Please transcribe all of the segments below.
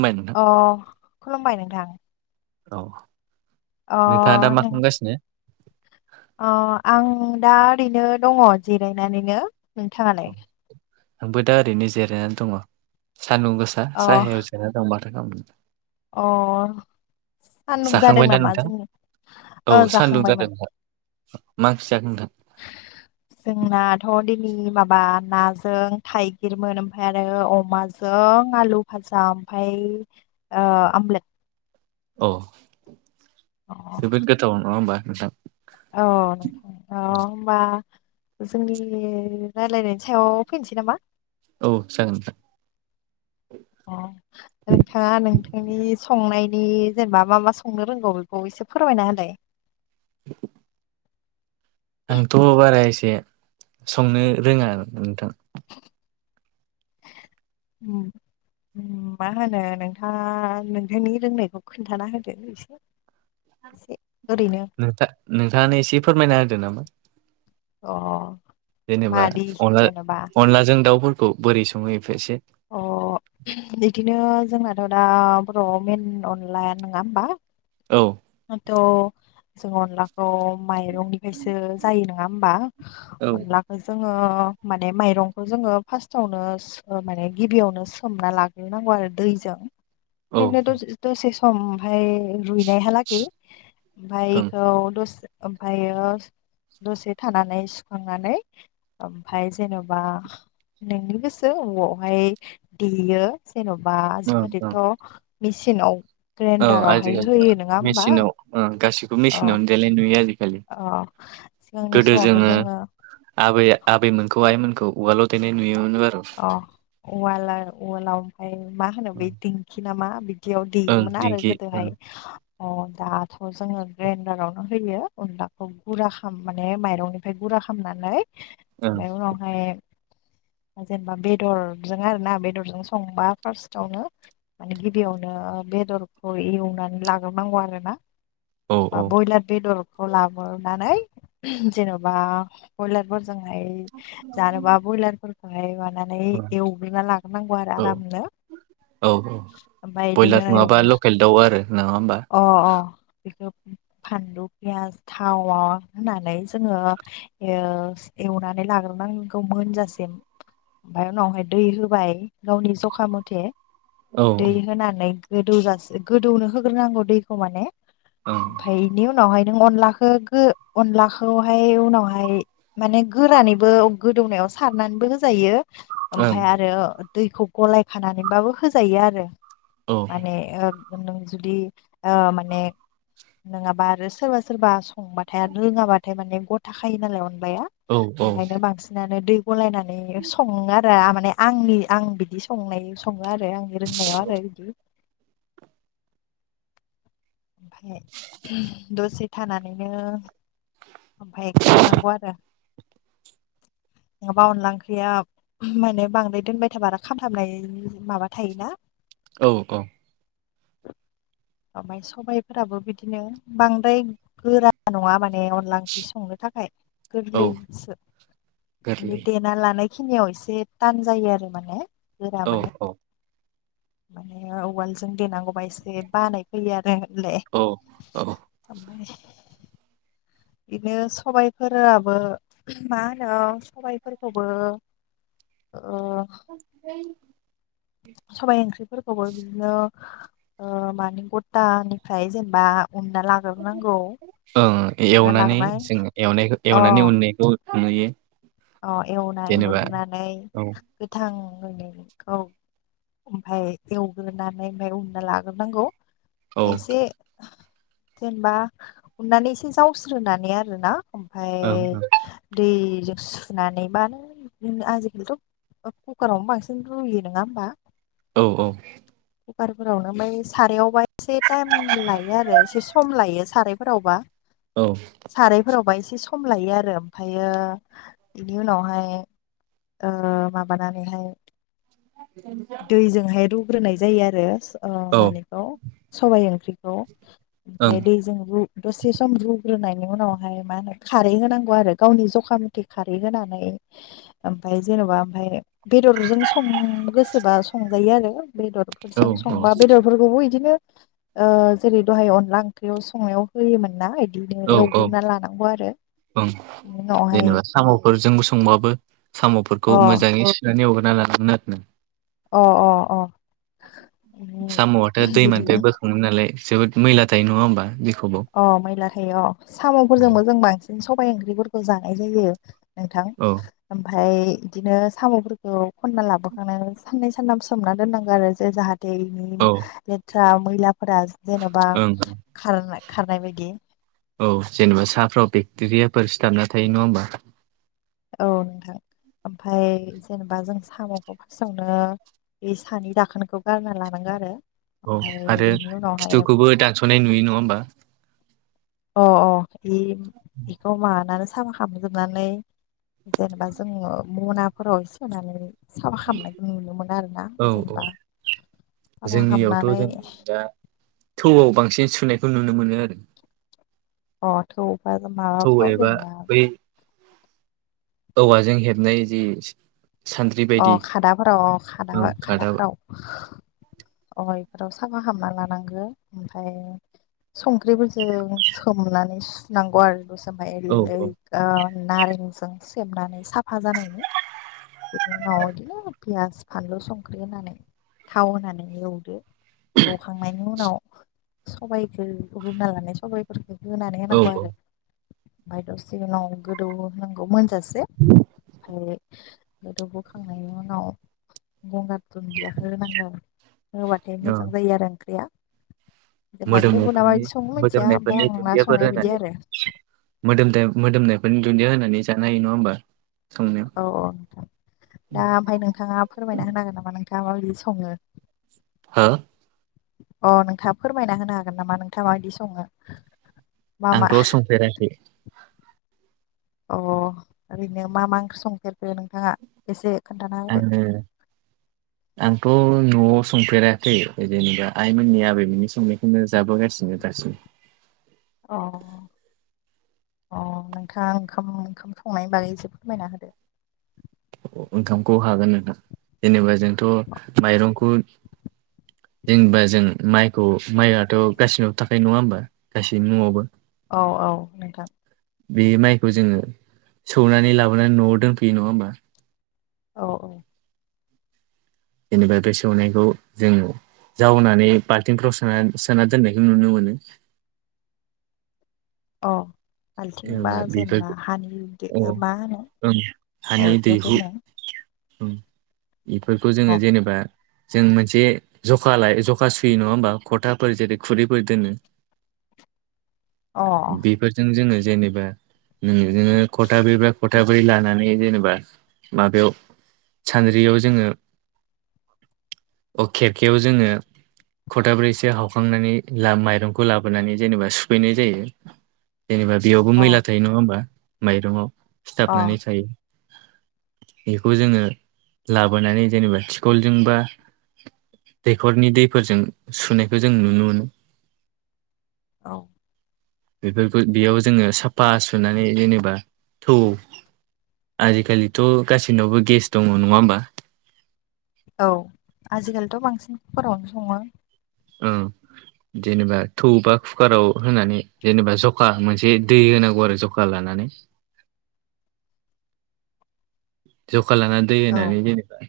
मेन अ खुलुमबाय नोंथां। औ अ नोंथांङा दा मा नों खालामगासिनो? अ आं दा ओरैनो दंङ जिरायनानैनो औ नोंथांङालाय? आंबो दा ओरैनो जिरायनानै दंङ। सान्दुं गोसा अ साहायाव जिरनानै। [inaudible] अ सान्दुं जादों जाखांबायना नामा नोंथां औ जोंनि सान्दुं जादों जाखांबायमोन नोंथां मा ओंख्रि जाखो जोंनाथ' दिनै माबा नाजों थाइगिरमोन ओमफ्राय आरो अमाजों जों आलु फाजा ओमफफ्राय आमलेट। औ अ जोबोद गोथावाव नंङा होमबा नोंथां। औ नोंथां औ होनबा। जोंनि राय्लायनायनि सायाव फैनोसै नामा औ जागोन। नोंथांङा नोंथांनि संनायनि जेनेबा मा मा संनो रोंगौ बेखौ एसे फोरमायना होलाय [inaudible] आंथ' बारा एसे संनो रोंङा नोंथां। उम मा होनो नोंथांङा नोंथांनि रोंनायखौ खोन्थाना होदो एसे? एसे ओरैनो नोंथा नोंथांङानो एसे फोरमायना होदों नामा? अ जेनेबा मादि जेन'बा अनलाजों दाउफोरखौ बोरै संङयो एसे अ बिदिनो जोंनाथ' दा बर'आव मेन अनलाया नंङा होमबा। औव दाथ' जोंडोंग ला थ' माइरंनिफ्रायसो जायो नंङा होमबा औ अनला जोंङो माने माइरंखौ जोंङो फार्स्टावनो माने गिबियावनो सोमना लाग सुनांगौ आरो दैजों औ ओनो दसे सम ओमफय रुइनाय ओं ओमफायखौ द ओमफ्रायो दसे थानानै सुखांनानै ओमफ्राय जेनेबा नोंनि गोसो अबावहाय देयो जेन'बा ओं ओं आजिखालिथ' मेचिनाव ग्राइडारावहाय होयो नोंथां। मेचनाव गासिबो मेसिनावनो देलनाय नुयो आजिखालि। औ सिगांनि समावथ' जोंङो। आबैय आबैमोनखौ आइमोनखौ उवाल' देनाय नुयोमोन आरो' उवाल उवालाव ओमफफ्राय मा होनो बे दिंखि नामा बि बिदियाव ओं देयोमोना आरो दिंखि ओं गोदोहाय। अ दाथ' जोंङो ग्राइडारावनो होयो अनलाखौ गुरा खाम नानै माइरंनि ओमफफ्राय गुरा खालामनानै ओं ओमफ्राय उनावहाय जेनेबा बेदरजों आरो ना बेदरजों संबा फार्स्टावनो माने गिबियावनो बेदरखौ एवनानै लाग्रोबनांगौ आरो ना। औ बा ब्रयलार बेदरखौ लाबोननानै जेनेबा ब्रयलार फोरजोंहाय जानोबा ब्रयलार ओमाय मानानै एवग्रोनना लाग्रोनांगौ आरो औ आरामनो। औ औ ओमफ्राय बिदिनो ब्रयलार नंङाबा एवग्रो लकेल दाउ आरो नंङा होमबा। अ अ बेखौ फानलु पियास थाव होननानै जोंङो एवनानै लाग्रोनोनांगौव मोनजासिम। ओमफ्राय उनावहाय दै होबाय गावनि जखा मथे औ दै ओं होनानै गोदौजास गोदौनो होग्रोनांगौ दैखौ माने औ ओमफफ्राय बेनि उनावहाय नों अनलाखौ अनलाखौहाय उनावहाय माने गोरानैबो गोदौनायाव सारनानैबो होजायो ओं ओमफफ्राय आरो दैखौ गलाय खानानैबाबो होजायो आरो। औ माने ओ नों जुदि माने नङाबा आरो सोरबा सोरबा संबाथाय रोङाबाथाय माने ग थाखायो नालाय अनलाया औ औ ओंखायनो बांसिनानो दै गलायनानै माने सङो आरो माने आंनि आं बिदि संनाय सङो आरो आंनि रोंनायाव आरो बिदि। ओमफफ्राय दसे थानानैनो ओमफफ्राय खांनांगौ आरो नङाबा अनला ओंख्रिया माने बांद्राय दोनबाय थाबा आरो खामथाबनायनि माबा थायोना। औ औ [inaudible] सबबायफोराबो बिदिनो बांद्राय गोरा नङा माने अनला ओंख्रि संनो थाखाय औ गोरलै सो गोरलै [inaudible] ना लानाय खिनियाव एसे थान जायो आरो माने गोरा औ माने। औ माने उवालजों देनांगौबा एसे बानाय फैयो आरोलै। औ औ [inaudible] बिदिनो सबायफोराबो मा होनो सबायफोरखौबो ओ [inaudible] सबाइ ओंख्रिफोरखौबो बिदिनो मानि गथानिफ्राय जेनेबा उनना ला औ एवनानै लाग्रोनाय जोंनायखौ अ एवनानै उनायखौ नुयो। अ एवना जेनेबा एवग्रोननानै औ गोथां होनैखौ ओमफफ्राय एवग्रोनानै ओमफ्राय उनना लाग्रोनांगौ। औ एसे जेनेबा उननानै एसे जावस्रोनानै आर ना। ओमफाय ओं दैजों सुस्र नानैबा नों आजिखालिथ' कुकारावनो बांसिन रुयो नङा होमबा। औ औ कुकारफोरावनो ओमफ्राय सारायावबा एसे टाइम लायो आरो एसे सम लायो सारायफोरावबा औ सारायफोरावबा एसे सम लायो आरो ओमफ्रायो बेनि उनावहाय माबानानैहाय दैजोंहाय रुग्रोनाय जायो आरो। मानिेखौ सबायाइ ओंख्रिखौ ओं ओमफफ्राय दैजों रु दसे सम रुग्रोनायनि उनावहाय मा होनो खारै होनांगौ आरो गावनि जखा मथे खारै होनानै ओमफफ्राय जेन'बा ओमफफ्राय बेदरजों सं गो सोरबा संजायो आरो बेदरफोरजों औ संबा बेदरफोरखौबो बिदिनो जेरै दहाय अनला ओंख्रियाव संनायाव होयोमोन ना बिदिनो औ औ एवग्रोनना लानांगौ आरो। बिनि उनावहाय जेनेबा साम'फोरजों संबाबो साम'फोरखौ अ मोजाङै एवगोरना लानांगौ आरो ना अ अ अ बिनि साम'आथ' दैमानिफ्राय बिदिनो बोखाङो नालाय जोबोद मैला थायो नङा होमबा जेखौबो अ मैला थायो अ साम'फोरजोंबो जों बांसिन सबाइ ओंख्रिफोरखौ जानाय जायो नोंथां। औ ओमफफ्राय बिदिनो साम'फोरखौ खनना लाबोखांनानै साननै सानाम सोमना दोननांगौ आरो जे जाहाथे दैनि औ लेथ्रा मैलाफोरा ज-जेन'बा ओं खारना-खारनाय बायदि औ जेनेबा साहफ्राव बेक्टेरियाफोर सिथाबना थायो नङा होमबा औ नोंथां ओमफ्राय जेनेबा जों साम'खौ फार्स्टआवनो बे सानि दाखोनखौ गारना लानांगौ आरो औ ओमफाय आरो इनि उनावहाय खिथुखौबो दानस'नाय नुयो नङा होमबा अ अ बि बिखौ मानानै साम'ख [unintelligible] जोबनानै जेनेबा जोङो मनाफोराव सोनानै साफा खालामामनायखौ नुनो मोन आरोना औ औ जेनेबा साफा जोंनियावथ' खालामामनानै जों दा थौआव बांसिन सुनायखौ नुनो मोनो आरो अ थौ बा थौ माबाफ्राव एबा जेनबा बै औवाजों हेबनाय जि सान्द्रि अ बायदि खादाफोराव खादा ओं खादा औ खादाफोराव अ इफोराव साफा खामना लानांगो ओमफ्राय संख्रिफोरजों सोमनानै सुनांगौ आरो सोमानाय औ ओ नारेंजों सेबनानै साफा जानायनि बिनि उनाव बिदिनो पियास फानलु संख्रि होनानै थाव होनानै एवदो एवखांनायनि उनाव सबाइखो रुना लानाय सबाइ होनानै औ होनांगौ आरो मफ्राय दसे उनाव गोदौ होनांगौ मोन दाबसे उम गोदौ बोखांनायनि उनाव गंगार दुन्दियाखो होनांगो आरो होबाथाय औ मोजां जायो आरो ओंख्रिया जेनेबा गुबुना मोदोमनायफोरनि माबायदि सङो मिथिया ओमफ्राय मोदोमनायफोरनि आंना दुन्दियाफोर संनाया बिदि होनानै आरो मोदोमथो मोदोमनायफोरनि दुन्दिया होनानै जानो हायो नङा होमबा संनायाव औ औ नोंथां दा ओमफ्राय नोंथाङा फोरमायना होनांगो नामा नोंथाङा माबायदि सङो हो अ नोंथाङा फोरमायना होनो हागोन नामा नोंथाङा माबायदि सङो मा मा आंथ' संफेराखै अ ओरैनो मा मा ओंख्रि संफेरखो नोंथाङा? एसे खोनथाना आङो आंथ' न'आव संफेराखै जेनेबा आइमोननि आबैमोननि संनाय खोनो जाबोगासिनो दासिम अ अ नोंथाङा ओंखाम ओंखाम संनायनि बागै एसे फोरमायना होदो ओंखामखौ हागोन नोंथां जेनेबा जोंथ' माइरंखौ जेनबा जों माइखौ माइआथ' गासिनावबो थाखायो नङा होमबा गासैनिबो न'आवबो औ औ नोंथां बे माइखौ जोङो सौनानै लाबोनानै न'आव दोनफैयो नङा होमबा औ औ जेनेबा बे सौनायखौ जोङो जावनानै बाल्थिंफ्राव सोना सोना दोननायखौ नुनो मोनो अ बाल्थिंबा जेनेबा बेफोर जेनेबा हानि दो औ ओ मा होनो ओं अ हानि बिदियाव दैहु दोनो उम बिफोरखौ जोङो अ जेनेबा जों मोनसे जखा लाय जखा सुयो नङा होमबा खथाफोर जेरै खुरैफोर दोनो अ बेफोरजों जोङो जेनेबा जोंनो खथाब्रै बा खथाब्रै लानानै जेनेबा माबायाव सान्द्रियाव जोङो अ खेरखायाव जोङो खथाब्रैसो हावखांनानै ला माइरंखौ लाबोनानै जेनेबा सुफैनाय जायो जेनेबा बेयावबो अ मैला थायो नङा होमबा माइरंआव अ सिथाबनानै थायो बेखौ जोङो लाबोनानै जेनेबा थिखलजोंबा। दैखरनि दैफोरजों सुनैखो जों नुनो मोनो। औ बेफोरखौ बेयाव जोङो साफा सुनानै जेनेबा थौ। आजिखालिथ' गासैनावबो गेस दङ नङा होमबा। औ आजिखालिथ' बांसिन कुकारावनो सङो। ओ जेनेबा थौ बा कुकाराव होनानै जेनेबा जखा मोनसे दै होनांगौ आरो जखा लानानै। जखा लांनानै दै औ होनानै जेनेबा।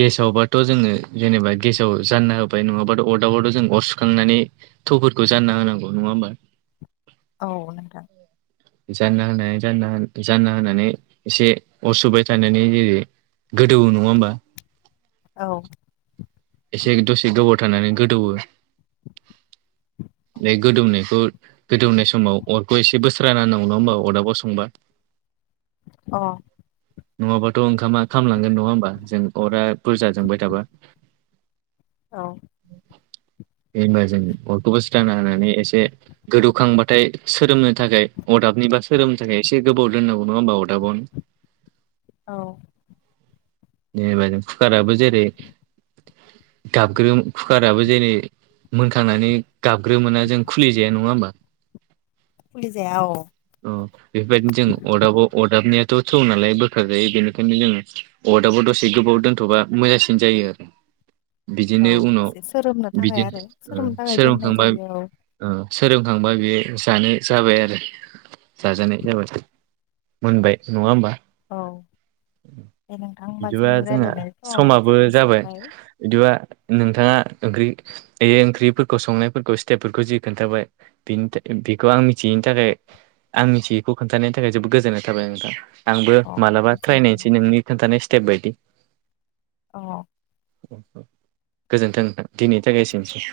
गेसावबाथ' जोङो जेनेबा गेसाव जानना होबाय नङाबाथ' अरदाबावथ' जों अर सुखांनानै। थौफोरखौ जानना होनांगौ नङा होमबा। औ नोंथां। जानना होनानै जानना जानना होनानै एसे अरसुबाय थानानै जेरै गोदौ नङा होमबा। औ एसे दसे गोबाव थानानै गोदौवो। बे गोदौनायखौ गोदौनाय समाव अरखौ एसे बोस्रा ना नांगौ नङा होमबा अदाबाव संबा, अ नङाबाथ' ओंखामा खालामलांगोन नङा होमबा जों अरा बुरजा जोंबाय थाबा। औ बे ओनबाजों अरखौबो सिखायना होना एसे गोदौखांबाथाय सोरोमनो थाखाय अदाबनि बा सोरोमनो थाखाय एसे गोबाव दोननांगौ नङा होमबा अदाबावनो। औ जेनेबा जों कुकाराबो जेरै गाबग्रो कुकाराबो जेरै मोनखांनानै गाबग्रोमोना जों खुलिजाया नङा होमबा। फुलि जाया औ। अ बेफोरबायदिनो जों अरदाबाव अरदाबनिथ' थौ नालाय बोखार जायो बेनिखायनो जोङो। अरदाबाव दसे गोबाव दोनथ'बा मोजांसिन जायो आरो औ बिदिनो उनाव एसे सोरोमनो थाखाय बिदिनो आरो सोरोमनो थाखाय दोननाय सोरांखांबा, जायो औ ओ सोरोंखांबा बेयो जानो जाबाय आरो जाजानाय जाबाय। मोनबाय नङा होमबा। औ दे नोंथां होनबा बिदिबा जोंनि जोंहा रायज्लायनाय औ समाबो जाबाय जोबबाय। बिदिबा नोंथाङा ओंख्रि बे ओंख्रिफोरखौ संनायफोरखौ स्टेपफोरखौ जि खोन्थाबाय। फिन बेखौ आं मिथियैनि थाखाय आं मिथियैखौ खोन्थानायनि थाखाय जोबोद गोजोननाय थाबाय नोंथां। आंबो अ मालाबा ट्राय गोजोनबाय नायनोसै नोंनि खोनन्थानाय स्टेप बायदि। अ गोजोन्थों। दिनैनि थाखाय एसेनोसै,